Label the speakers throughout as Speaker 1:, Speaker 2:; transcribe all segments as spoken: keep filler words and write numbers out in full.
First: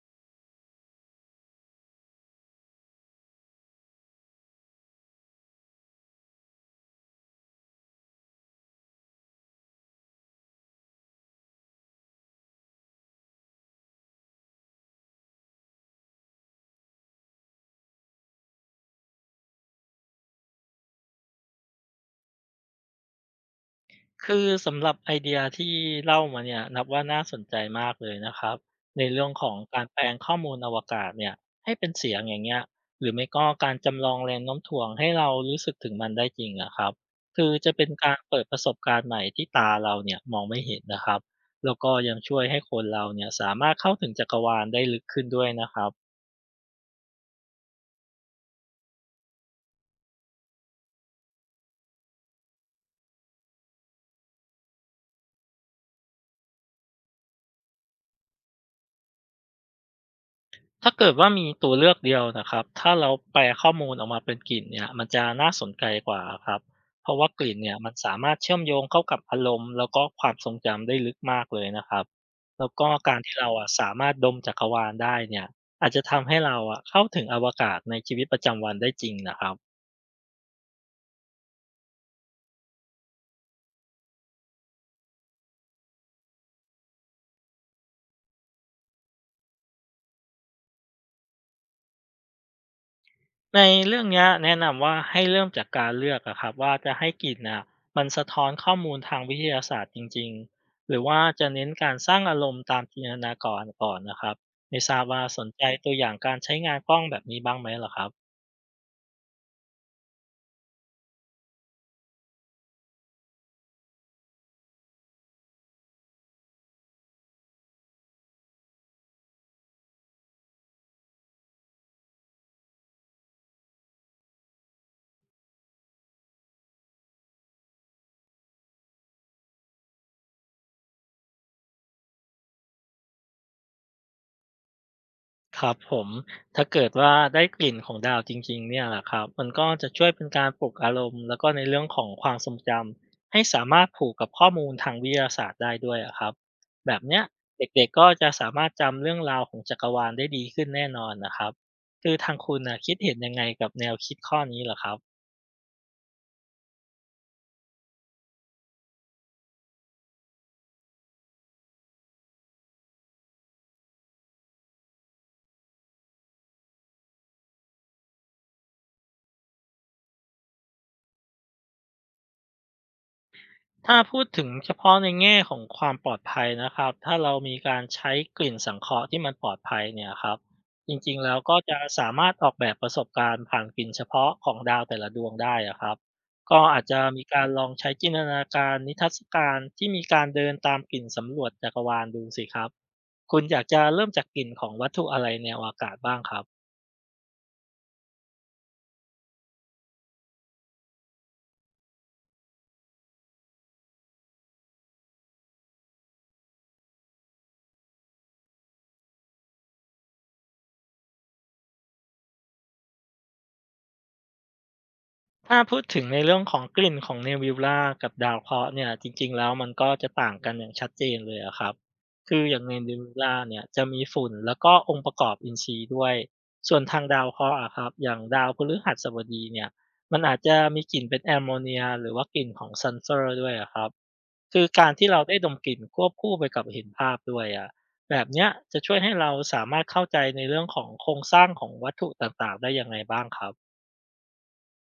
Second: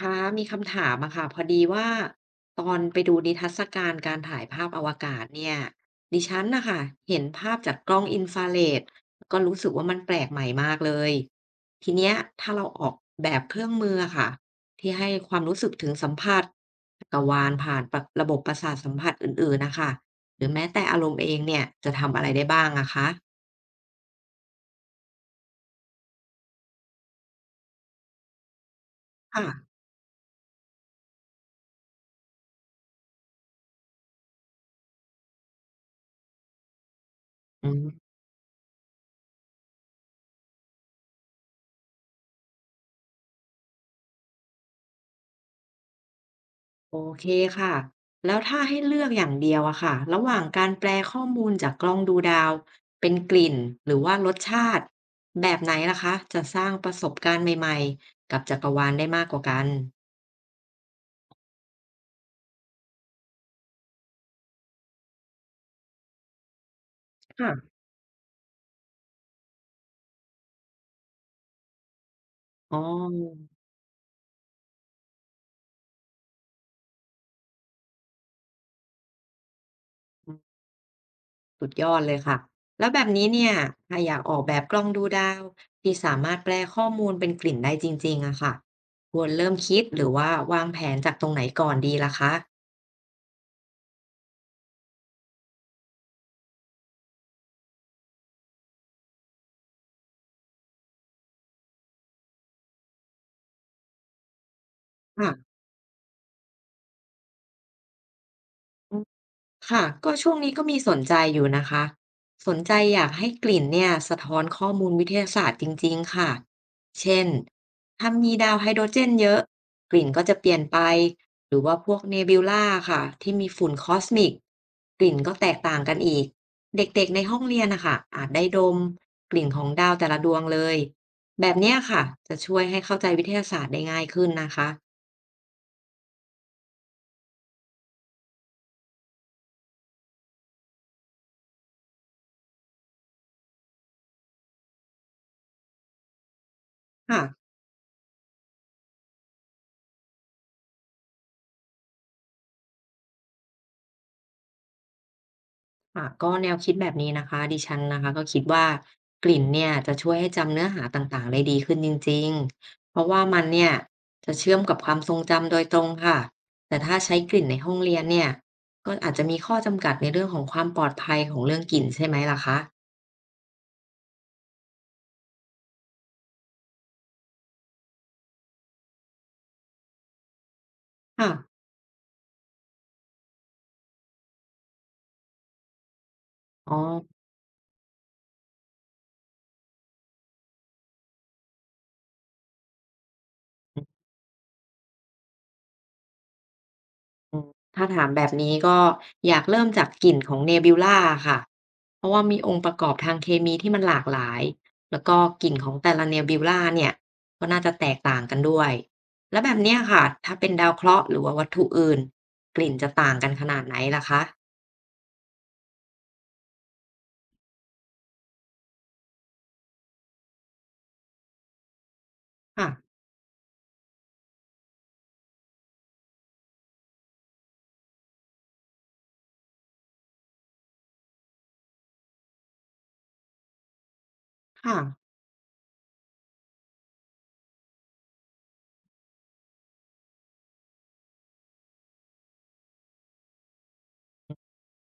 Speaker 1: คะมีคำถามอะค่ะพอดีว่าตอนไปดูนิทรรศการการถ่ายภาพอวกาศเนี่ยดิฉันนะคะเห็นภาพจากกล้องอินฟราเรดก็รู้สึกว่ามันแปลกใหม่มากเลยทีเนี้ยถ้าเราออกแบบเครื่องมืออะค่ะที่ให้ความรู้สึกถึงสัมผัสจักรวาลผ่านระระบบประสาทสัมผัสอื่นๆนะคะหรือแม้แต่อารมณ์เองเนี่ยจะทำอะไรได้บ้างอะคะ
Speaker 2: คือสำหรับไอเดียที่เล่ามาเนี่ยนับว่าน่าสนใจมากเลยนะครับในเรื่อง
Speaker 1: ค่
Speaker 2: ของการแปลงข้อมูลอวกาศเนี่ยให้เป็นเสียงอย่างเงี้ยหรือไม่ก็การจำลองแรงโน้มถ่วงให้เรารู้สึกถึงมันได้จริงนะครับคือ
Speaker 1: ะ
Speaker 2: จะเป็นการเปิดประสบการณ์ใหม่ที่ตาเราเนี่ยมองไม่เห็นนะครับแล้วก็ยังช่วยให้คนเราเนี่ยสามารถเข้าถึงจักรวาลได้ลึกขึ้นด้วยนะครับ
Speaker 1: โอเคค่ะแล้วถ้าให้เลือกอย่างเดียวอะค่ะระหว่างการแปลข้อมูลจากกล้องดูดาวเป็นกลิ่นหรือว่ารสชาติแบบไหนล่ะคะจะสร้างประสบการณ์ใหม่ๆกับจักรวาลได้มากกว่ากัน
Speaker 2: ถ้าเกิดว่ามีตัวเลือกเดียวนะครับถ้าเราแปลข้อมูลออกมาเป็นกลิ่นเนี่ยมันจะน่าสนใจกว่าครับเพราะว่าก
Speaker 1: ค่ะ
Speaker 2: ลิ่นเนี่ยมันสามารถเชื่อมโยงเข้ากับอารมณ์แล้วก็ความทรงจำได้ลึกมากเลยนะครับแล้ว
Speaker 1: อ๋
Speaker 2: ก็การที่
Speaker 1: อ
Speaker 2: เราอ่ะสามารถดมจักรวาลได้เนี่ยอาจจะทำให้เราอ่ะเข้าถึงอวกาศในชีวิตประจำวันได้จริงนะครับ
Speaker 1: สุดยอดเลยค่ะแล้วแบบนี้เนี่ยถ้าอยากออกแบบกล้องดูดาวที่สามารถแปลข้อมูลเป็นกลิ่นได้จริงๆอะค่ะควรเริ่มคิดหรือว่าวางแผนจากตรงไหนก่อนดีล่ะคะ
Speaker 2: ในเรื่องเนี้ยแนะนำว่าให้เริ่มจากการเลือกอะครับว่าจะให้กลิ่นน่ะมันสะท้อนข้อมูลทางวิทยาศาสตร์จริงๆหรือว่าจะเน้นการสร้างอารมณ์ตามจินตนาการก่อนนะครับไม่ทราบว่า
Speaker 1: ค่ะ
Speaker 2: สนใจตัวอย่างการใช้งานกล้องแบบนี้บ้างไหมเหรอครับ
Speaker 1: ค่ะก็ช่วงนี้ก็มีสนใจอยู่นะคะสนใจอยากให้กลิ่นเนี่ยสะท้อนข้อมูลวิทยาศาสตร์จริงๆค่ะเช่นถ้ามีดาวไฮโดรเจนเยอะกลิ่นก็จะเปลี่ยนไปหรือว่าพวกเนบิวลาค่ะที่มีฝุ่นคอสมิกกลิ่นก็แตกต่างกันอีกเด็กๆในห้องเรียนนะคะอาจได้ดมกลิ่นของดาวแต่ละดวงเลยแบบเนี้ยค่ะจะช่วยให้เข้าใจวิทยาศาสตร์ได้ง่ายขึ้นนะคะ
Speaker 2: ครับผมถ้าเกิดว่าได้กลิ่นของดาวจริงๆเนี่ยแหละครับมันก็จะช่วยเป็นการปลุกอารมณ์แล้วก็ในเรื่องของความทรงจำให้สามารถผูกกับข้อมูลทางวิทยาศาสตร์ได้ด้วยอะครับแบบเนี้
Speaker 1: ค่ะ
Speaker 2: ยเด็กๆก็จะสามารถจำเรื่องราวของจักรวาลได้ดีขึ้นแน่นอนนะครับคือทางคุณนะคิดเห็นยังไงกับแนวคิดข้อนี้เหรอครับ
Speaker 1: ค่ะก็แนวคิดแบบนี้นะคะดิฉันนะคะก็คิดว่ากลิ่นเนี่ยจะช่วยให้จำเนื้อหาต่างๆได้ดีขึ้นจริงๆเพราะว่ามันเนี่ยจะเชื่อมกับความทรงจำโดยตรงค่ะแต่ถ้าใช้กลิ่นในห้องเรียนเนี่ยก็อาจจะมีข้อจำกัดในเรื่องของความปลอดภัยของเรื่องกลิ่นใช่ไหมล่ะคะ
Speaker 2: ถ้าพูดถึงเฉพาะในแง่ของความปลอดภัยนะครับถ้าเรามีการใช้กลิ่นสังเคราะห์ที่มันปลอดภัยเนี่ยครับจริงๆ
Speaker 1: ค่ะ
Speaker 2: แล้วก็จะสามารถออกแบบประสบการณ์ผ่านกลิ่นเฉพาะของดาวแต่ละดวงได้อะครับก็
Speaker 1: อ๋อ
Speaker 2: อาจจะมีการลองใช้จินตนาการนิทรรศการที่มีการเดินตามกลิ่นสำรวจจักรวาลดูสิครับคุณอยากจะเริ่มจากกลิ่นของวัตถุอะไรแนวอากาศบ้างครับ
Speaker 1: อืมถ้าถามแบบนี้ก็อยากเริ่มจากกลิ่นของ Nebula อค่ะเพราะว่ามีองค์ประกอบทางเคมีที่มันหลากหลายแล้วก็กลิ่นของแต่ละ Nebula เนี่ยก็น่าจะแตกต่างกันด้วยแล้วแบบเนี้ยค่ะถ้าเป็นดาวเคราะห์หรือว่าวัตถุอื่นกลิ่นจะต่างกันขนาดไหนล่ะคะ
Speaker 2: ถ้าพูดถึงในเรื่องของกลิ่นของ เนบิวลากับดาวเคราะห์เนี่ยจริงๆแล้วมันก็จะต่างกันอย่างชัดเจนเลยอะครับคืออย่าง
Speaker 1: ค่ะ
Speaker 2: ใน เนบิวลา เนี่ยจะมีฝุ่นแล้วก็องค์ประกอบอินทรีย์ด้วยส่วนทางดาวเคราะห์อะครับอย่างดาวพฤหัสบดีเนี่ยมันอาจจะมีกลิ่นเป็นแอมโมเนียหรือว่ากลิ่นของซัลเฟอร์ด้วยอะครับคือ
Speaker 1: ค่ะ
Speaker 2: การที่เราได้ดมกลิ่นควบคู่ไปกับเห็นภาพด้วยอะแบบเนี้ยจะช่วยให้เราสามารถเข้าใจในเรื่องของโครงสร้างของวัตถุต่างๆได้ยังไงบ้างครับ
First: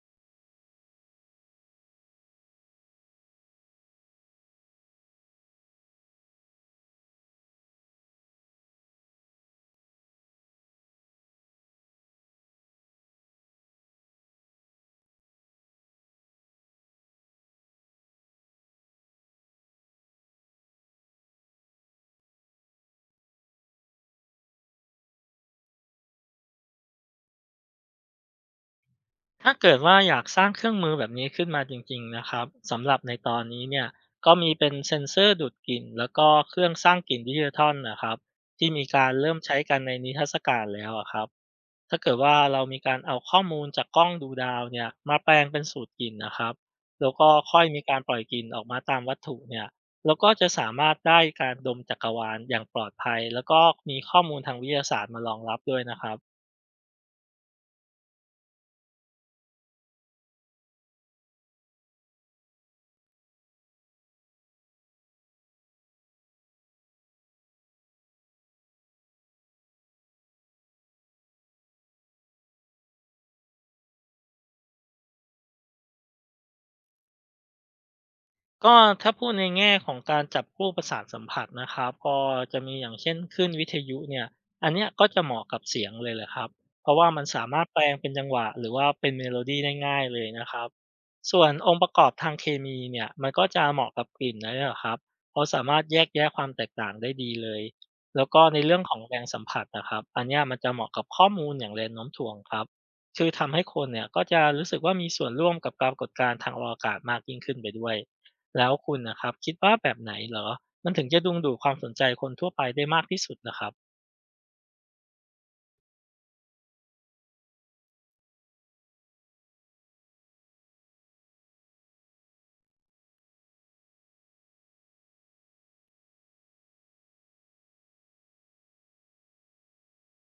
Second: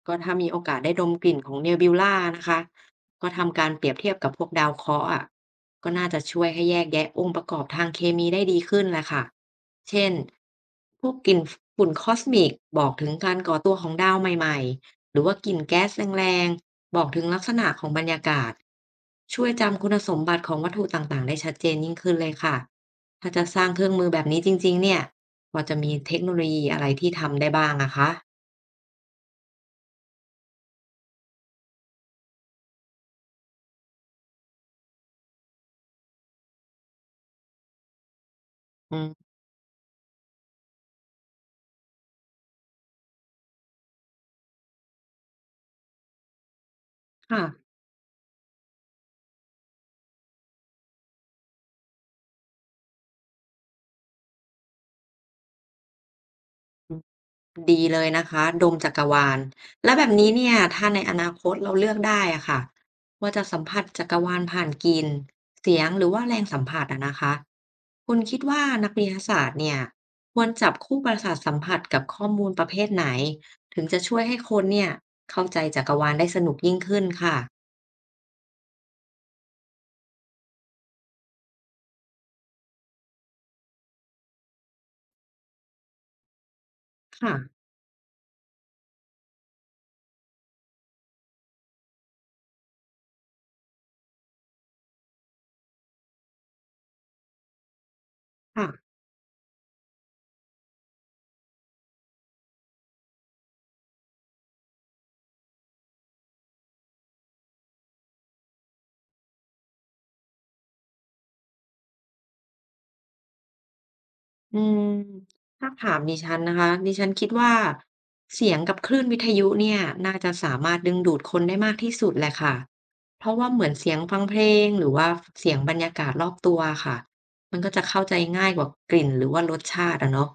Speaker 1: ก็ถ้ามีโอกาสได้ดมกลิ่นของเนบิวลานะคะก็ทำการเปรียบเทียบกับพวกดาวเคราะห์อ่ะก็น่าจะช่วยให้แยกแยะองค์ประกอบทางเคมีได้ดีขึ้นแหละค่ะเช่นพวกกลิ่นฝุ่นคอสมิกบอกถึงการก่อตัวของดาวใหม่ๆหรือว่ากลิ่นแก๊สแรงๆบอกถึงลักษณะของบรรยากาศช่วยจำคุณสมบัติของวัตถุต่างๆได้ชัดเจนยิ่งขึ้นเลยค่ะถ้าจะสร้างเครื่องมือแบบนี้จริงๆเนี่ยพอจะมีเทคโนโลยีอะไรที่ทำได้บ้างอะคะ
Speaker 2: ถ้าเกิดว่าอยากสร้างเครื่องมือแบบนี้ขึ้นมาจริงๆนะครับสำหรับในตอนนี้เนี่ยก็มีเป็นเซ็นเซอร์ดูดกลิ่นแล้วก็เครื่องสร้างกลิ่นดิจิทัลนะครับที่มี
Speaker 1: อื
Speaker 2: การ
Speaker 1: ม
Speaker 2: เริ่มใช้กันในนิทรรศการแล้วอะครับถ้าเกิดว่าเรามีการเอาข้อมูลจากกล้องดูดาวเนี่ยมาแปลงเป็นสูตรกลิ่นนะครับแล้วก็
Speaker 1: ค่ะ
Speaker 2: ค่อยมีการปล่อยกลิ่นออกมาตามวัตถุเนี่ยแล้วก็จะสามารถได้การดมจักรวาลอย่างปลอดภัยแล้วก็มีข้อมูลทางวิทยาศาสตร์มารองรับด้วยนะครับ
Speaker 1: ดีเลยนะคะโดมจักรวาลแล้วแบบนี้เนี่ยถ้าในอนาคตเราเลือกได้อะค่ะว่าจะสัมผัสจักรวาลผ่านกลิ่นเสียงหรือว่าแรงสัมผัสอะนะคะคุณคิดว่านักวิทยาศาสตร์เนี่ยควรจับคู่ประสาทสัมผัสกับข้อมูลประเภทไหนถึงจะช่วยให้คนเนี่ยเข้าใจจักรวาลได้สนุกยิ่งขึ้นค่ะ
Speaker 2: ก็ถ้าพูดในแง่ของการจับคู่ประสาทสัมผัสนะครับก็จะมีอย่างเช่นคลื่นวิทยุเนี่ยอันเนี้ยก็จะเหมาะกับเสียงเลยแหละครับเพราะว่ามัน
Speaker 1: ค่ะ
Speaker 2: สามารถแปลงเป็นจังหวะหรือว่าเป็นเมโลดี้ได้ง่ายเลยนะครับส่วนองค์ประกอบทางเคมีเนี่ยมันก็จะเหมาะกับกลิ่นนั่นแหละครับเพราะสามารถแยกแยะความแตกต่างได้ดีเลยแล้วก็ในเรื่องข
Speaker 1: ค่ะ
Speaker 2: องแรงสัมผัสนะครับอันเนี้ยมันจะเหมาะกับข้อมูลอย่างแรงโน้มถ่วงครับคือทำให้คนเนี่ยก็จะรู้สึกว่ามีส่วนร่วมกับปรากฏการณ์ทางอวกาศมากยิ่งขึ้นไปด้วย แล้วคุณนะครับคิดว่าแบบไหนเหรอมันถึงจะดึงดูดความสนใจคนทั่วไปได้มากที่สุดนะครับ
Speaker 1: อืมถ้าถามดิฉันนะคะดิฉันคิดว่าเสียงกับคลื่นวิทยุเนี่ยน่าจะสามารถดึงดูดคนได้มากที่สุดแหละค่ะเพราะว่าเหมือนเสียงฟังเพลงหรือว่าเสียงบรรยากาศรอบตัวค่ะมันก็จะเข้าใจง่ายกว่ากลิ่นหรือว่ารสชาติอะเนาะ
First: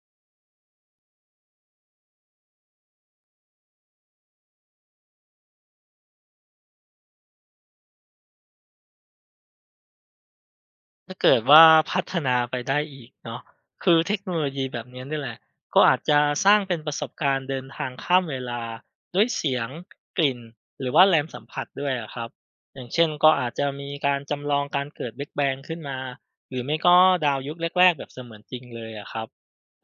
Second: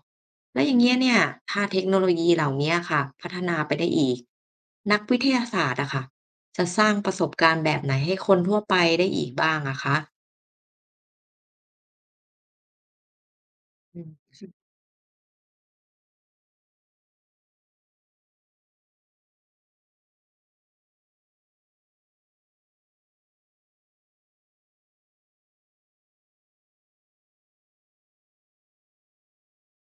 Speaker 1: แล้วอย่างเงี้ยเนี่ยถ้าเทคโนโลยีเหล่านี้ค่ะพัฒนาไปได้อีกนักวิทยาศาสตร์อะค่ะจะสร้างประสบการณ์แบบไหนให้คนทั่วไปได้อีกบ้างอะคะ
Speaker 2: ถ้าเกิดว่าพัฒนาไปได้อีกเนาะคือ
Speaker 1: อื
Speaker 2: เทคโน
Speaker 1: ม
Speaker 2: โลยีแบบนี้นี่แหละก็อาจจะสร้างเป็นประสบการณ์เดินทางข้ามเวลาด้วยเสียงกลิ่นหรือว่าแรงสัมผัสด้วยอะครับอย่างเช่นก็อาจจะมีการจำลองการเกิดแบ g แบงขึ้นมาหรือไม่ก็ดาวยุคแรกๆแบบเสมือนจริงเลยอะครับ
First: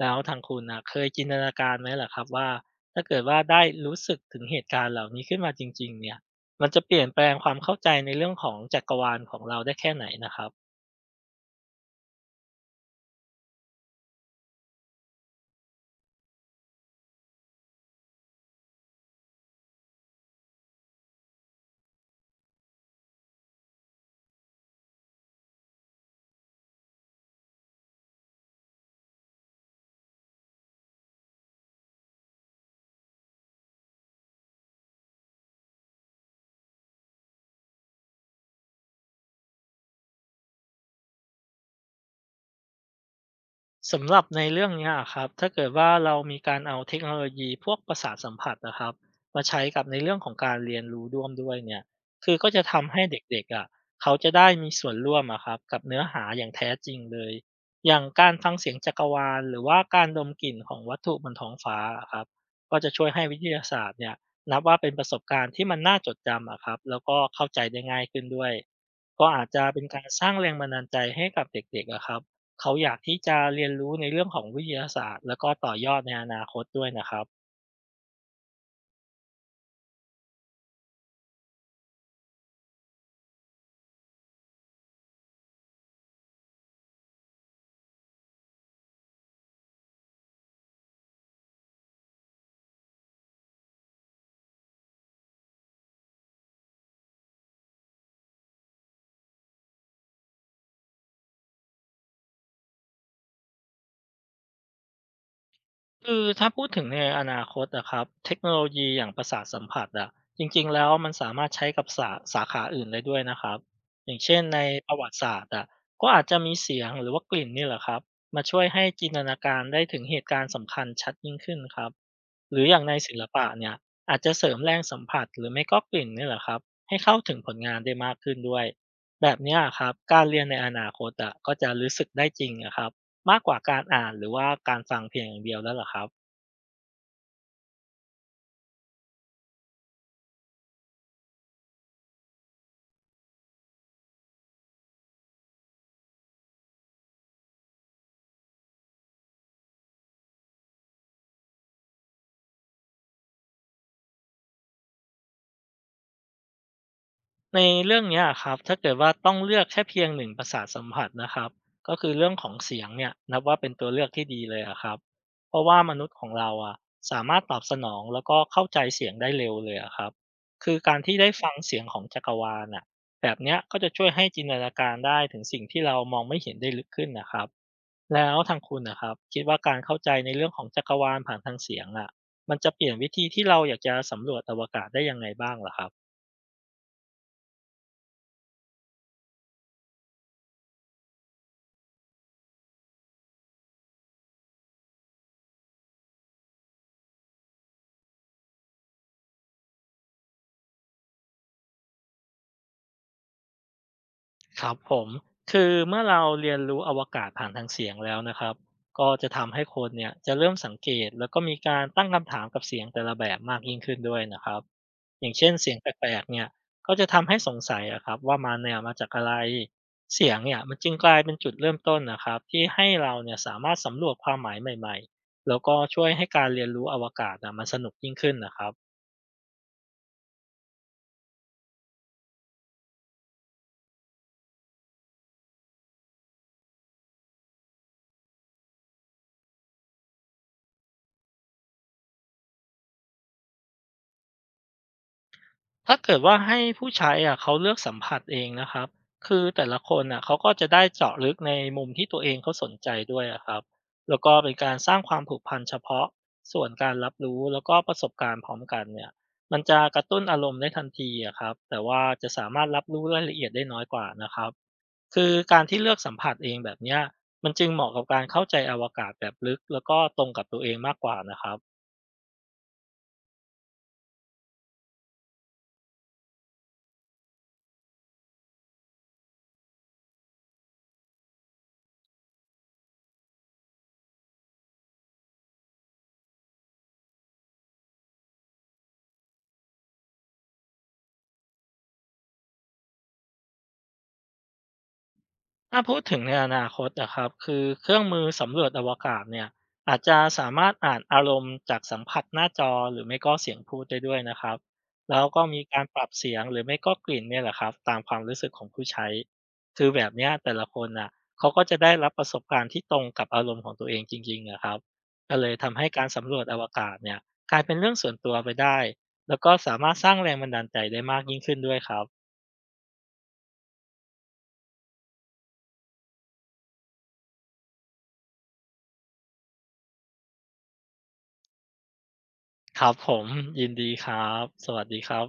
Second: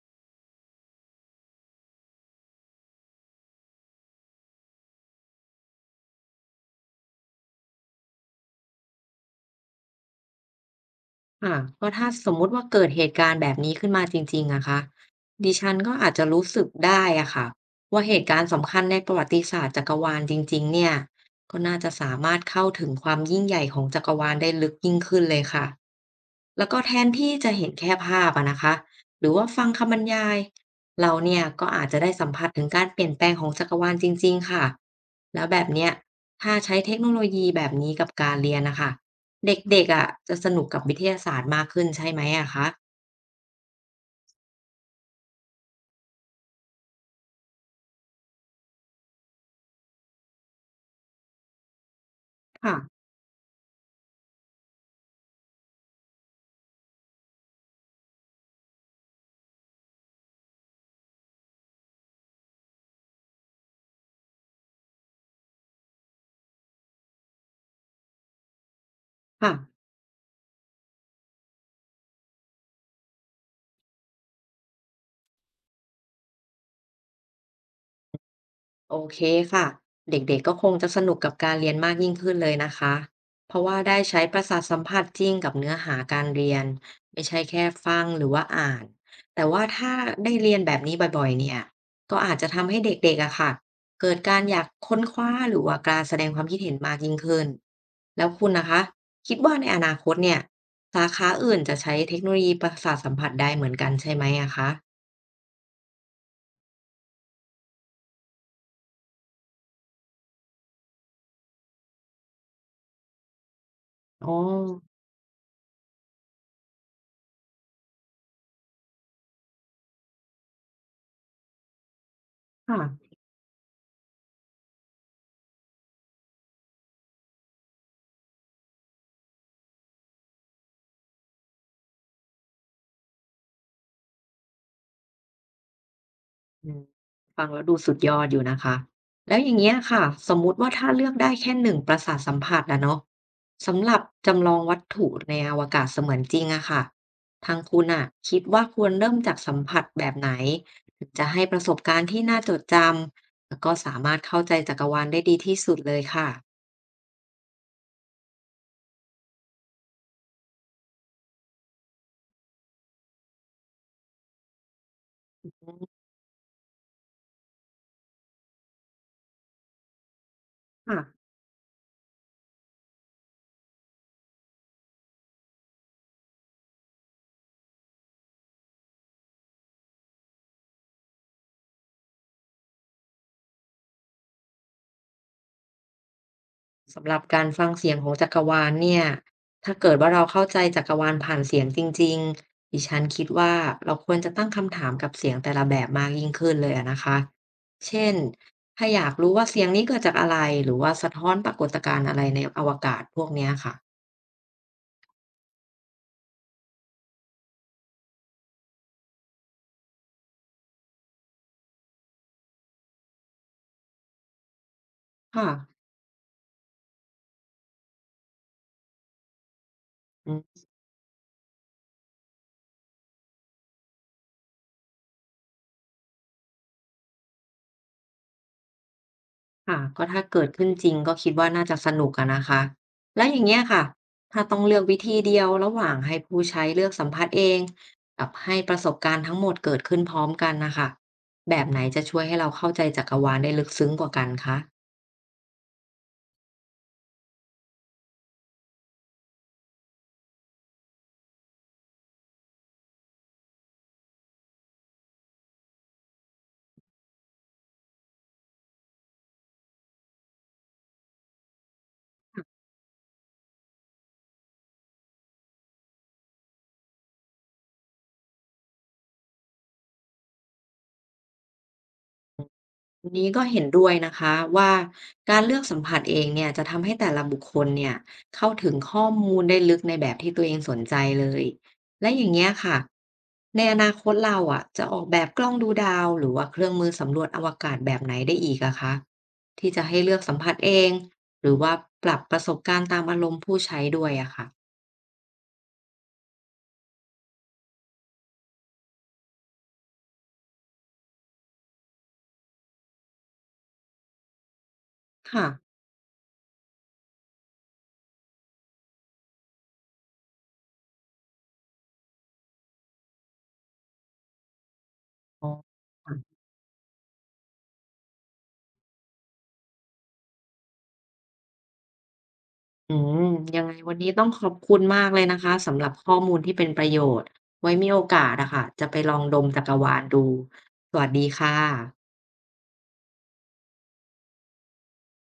Speaker 2: แล้วทางคุณนะเคยจินตนาการไหมล่รครับว่าถ้าเกิดว่าได้รู้สึกถึงเหตุการณ์เหล่านี้ขึ้นมาจริงๆเนี่ยมันจะเปลี่ยนแปลงความเข้าใจในเรื่องของจักรวาลของเราได้แค่ไหนนะครับ
Speaker 1: ค่ะก็ถ้าสมมุติว่าเกิดเหตุการณ์แบบนี้ขึ้นมาจริงๆอะคะดิฉันก็อาจจะรู้สึกได้อะค่ะว่าเหตุการณ์สำคัญในประวัติศาสตร์จักรวาลจริงๆเนี่ยก็น่าจะสามารถเข้าถึงความยิ่งใหญ่ของจักรวาลได้ลึกยิ่งขึ้นเลยค่ะแล้วก็แทนที่จะเห็นแค่ภาพอะนะคะหรือว่าฟังคำบรรยายเราเนี่ยก็อาจจะได้สัมผัสถึงการเปลี่ยนแปลงของจักรวาลจริงๆค่ะแล้วแบบเนี้ยถ้าใช้เทคโนโลยีแบบนี้กับการเรียนนะคะ เด็กๆอ่ะ จะสนุกกับวิทยาศาสตร์มากขึ้นใช่ไหมอะคะ
Speaker 2: สำหรับในเรื่องเนี้ยอะครับถ้าเกิดว่าเรามีการเอาเทคโนโลยีพวกประสาทสัมผัสนะครับมาใช้กับในเรื่องของการเรียนรู้ร่วมด้วยเนี่ยคือก็จะ
Speaker 1: ค่ะ
Speaker 2: ทำให้เด็กๆอ่ะเขาจะได้มีส่วนร่วมอะครับกับเนื้อหาอย่างแท้จริงเลยอย่างการฟังเสียงจักรวาลหรือว่าการดมกลิ่นของวัตถุบนท้องฟ้าอะครับก็จะช่วยให้วิทยาศาสตร์เนี่ยนับว่าเป็นประสบการณ์ที่มันน่าจดจำอะครับแล้วก็เข้าใจได้ง่ายขึ้นด้วยก็อาจ
Speaker 1: ค่ะ
Speaker 2: จะเป็นการสร้างแรงบันดาลใจให้กับเด็กๆอะครับ เขาอยากที่จะเรียนรู้ในเรื่องของวิทยาศาสตร์แล้วก็ต่อยอดในอนาคตด้วยนะครับ
Speaker 1: โอเคค่ะเด็กๆก็คงจะสนุกกับการเรียนมากยิ่งขึ้นเลยนะคะเพราะว่าได้ใช้ประสาทสัมผัสจริงกับเนื้อหาการเรียนไม่ใช่แค่ฟังหรือว่าอ่านแต่ว่าถ้าได้เรียนแบบนี้บ่อยๆเนี่ยก็อาจจะทำให้เด็กๆอะค่ะเกิดการอยากค้นคว้าหรือว่ากล้ารแสดงความคิดเห็นมากยิ่งขึ้นแล้วคุณนะคะคิดว่าในอนาคตเนี่ยสาขาอื่นจะใช้เทคโนโลยีประสาทสัมผัสได้เหมือนกันใช่ไหมอะคะ
Speaker 2: คือถ้าพูดถึงในอนาคตนะครับเทคโนโลยีอย่างประสาทสัมผัสอะจริงๆแล้วมันสามารถใช้กับสาสาขาอื่นได้ด้วยนะครับอย่าง
Speaker 1: อ๋อ
Speaker 2: เช่นในประวัติศาสตร์อะก็อาจจะมีเสียงหรือว่ากลิ่นนี่แหละครับมาช่วยให้จินตนาการได้ถึงเหตุการณ์สำคัญชัดยิ่งขึ้นครับ หรืออย่า
Speaker 1: ค่ะ
Speaker 2: งในศิลปะเนี่ยอาจจะเสริมแรงสัมผัสหรือไม่ก็กลิ่นนี่แหละครับให้เข้าถึงผลงานได้มากขึ้นด้วยแบบเนี้ยครับการเรียนในอนาคตอะก็จะรู้สึกได้จริงอะครับมากกว่าการอ่านหรือว่าการฟังเพียงอย่างเดียวแล้วล่ะครับ
Speaker 1: อืมฟังแล้วดูสุดยอดอยู่นะคะแล้วอย่างเงี้ยค่ะสมมุติว่าถ้าเลือกได้แค่นหนึ่งประสาทสัมผัสอะเนาะสำหรับจำลองวัตถุในอวกาศเสมือนจริงอะค่ะทางคุณอะคิดว่าควรเริ่มจากสัมผัสแบบไหนถึงจะให้ประสบการณ์ที่น่าจดจำแล้วก็สามารถเข้าใจจักรวาลได้ดีที่สุดเลยค่ะ
Speaker 2: ในเรื่องเนี้ยครับถ้าเกิดว่าต้องเลือกแค่เพียงหนึ่งประสาทสัมผัสนะครับก็คือเรื่องของเสียงเนี่ยนับว่าเป็นตัวเลือกที่ดีเลยอะครับ
Speaker 1: อื
Speaker 2: เพราะว่าม
Speaker 1: ม
Speaker 2: นุษย์ของเราอะสามารถตอบสนองแล้วก็เข้าใจเสียงได้เร็วเลยอะครับคือการที่
Speaker 1: ค่ะ
Speaker 2: ได้ฟังเสียงของจักรวาลอ่ะแบบเนี้ยก็จะช่วยให้จินตนาการได้ถึงสิ่งที่เรามองไม่เห็นได้ลึกขึ้นนะครับแล้วทางคุณนะครับคิดว่าการเข้าใจในเรื่องของจักรวาลผ่านทางเสียงอะมันจะเปลี่ยนวิธีที่เราอยากจะสำรวจอวกาศได้ยังไงบ้างเหรอครับ
Speaker 1: สำหรับการฟังเสียงของจักรวาลเนี่ยถ้าเกิดว่าเราเข้าใจจักรวาลผ่านเสียงจริงๆดิฉันคิดว่าเราควรจะตั้งคำถามกับเสียงแต่ละแบบมากยิ่งขึ้นเลยอะนะคะเช่นถ้าอยากรู้ว่าเสียงนี้เกิดจากอะไรหรือว่าสะท้อนปรากฏการณ์อะไรในอวกาศพวกเนี้ยค่ะ
Speaker 2: ครับผมคือเมื่อเราเรียนรู้อวกาศผ่านทางเสียงแล้วนะครับก็จะทำให้คนเนี่ยจะเริ่มสังเกตแล้วก็มีการตั้งคำถามกับเสียงแต่ละแบบมากยิ่งขึ้นด้วยนะครับอย่าง
Speaker 1: ค่ะ
Speaker 2: เช่นเสียงแปลกๆเนี่ยก็จะทำให้สงสัยอะครับว่ามันเนี่ยมาจากอะไรเสียงเนี่ยมันจึงกลายเป็นจุดเริ่มต้นนะครับที่ให้เราเนี่ยสามารถสำรวจความหมายใหม่ๆแล้วก็ช่วยให้การเรียนรู้อวกาศนะมันสนุกยิ่งขึ้นนะครับ
Speaker 1: ค่ะก็ถ้าเกิดขึ้นจริงก็คิดว่าน่าจะสนุกอะนะคะแล้วอย่างเงี้ยค่ะถ้าต้องเลือกวิธีเดียวระหว่างให้ผู้ใช้เลือกสัมผัสเองกับให้ประสบการณ์ทั้งหมดเกิดขึ้นพร้อมกันนะคะแบบไหนจะช่วยให้เราเข้าใจจักรวาลได้ลึกซึ้งกว่ากันคะ
Speaker 2: ถ้าเกิดว่าให้ผู้ใช้อะเขาเลือกสัมผัสเองนะครับคือแต่ละคนอะเขาก็จะได้เจาะลึกในมุมที่ตัวเองเขาสนใจด้วยอะครับแล้วก็เป็นการสร้างความผูกพันเฉพาะส่วนการรับรู้แล้วก็ประสบการณ์พร้อมกันเนี่ยมันจะกระตุ้นอารมณ์ได้ทันทีอะครับแต่ว่าจะสามารถรับรู้รายละเอียดได้น้อยกว่านะครับคือการที่เลือกสัมผัสเองแบบเนี้ยมันจึงเหมาะกับการเข้าใจอวกาศแบบลึกแล้วก็ตรงกับตัวเองมากกว่านะครับ
Speaker 1: อันนี้ก็เห็นด้วยนะคะว่าการเลือกสัมผัสเองเนี่ยจะทำให้แต่ละบุคคลเนี่ยเข้าถึงข้อมูลได้ลึกในแบบที่ตัวเองสนใจเลยและอย่างเงี้ยค่ะในอนาคตเราอ่ะจะออกแบบกล้องดูดาวหรือว่าเครื่องมือสำรวจอวกาศแบบไหนได้อีกอะคะที่จะให้เลือกสัมผัสเองหรือว่าปรับประสบการณ์ตามอารมณ์ผู้ใช้ด้วยอะค่ะ
Speaker 2: ถ้าพูดถึงในอนาคตนะครับคือเครื่องมือสำรวจอวกาศเนี่ยอาจจะสามารถอ่านอารมณ์จากสัมผัสหน้าจอหรือไม่ก็เสียงพูดได้ด้วยนะครับแล้วก็
Speaker 1: ค่ะ
Speaker 2: มีการปรับเสียงหรือไม่ก็กลิ่นเนี่ยแหละครับตามความรู้สึกของผู้ใช้คือแบบเนี้ยแต่ละคนอ่ะเขาก็จะได้รับประสบการณ์ที่ตรงกับอารมณ์ของตัวเองจริงๆนะครับก็เล
Speaker 1: อ๋
Speaker 2: ยทำให้การสำ
Speaker 1: อ
Speaker 2: รวจอวกาศเนี่ยกลายเป็นเรื่องส่วนตัวไปได้แล้วก็สามารถสร้างแรงบันดาลใจได้มากยิ่งขึ้นด้วยครับ
Speaker 1: อืมยังไงวันนี้ต้องขอบคุณมากเลยนะคะสำหรับข้อมูลที่เป็นประโยชน์ไว้มีโอกาสอะค่ะจะไปลองดมจักรวาลดูสวัสดีค่ะ
Speaker 2: ครับผมยินดีครับสวัสดีครับ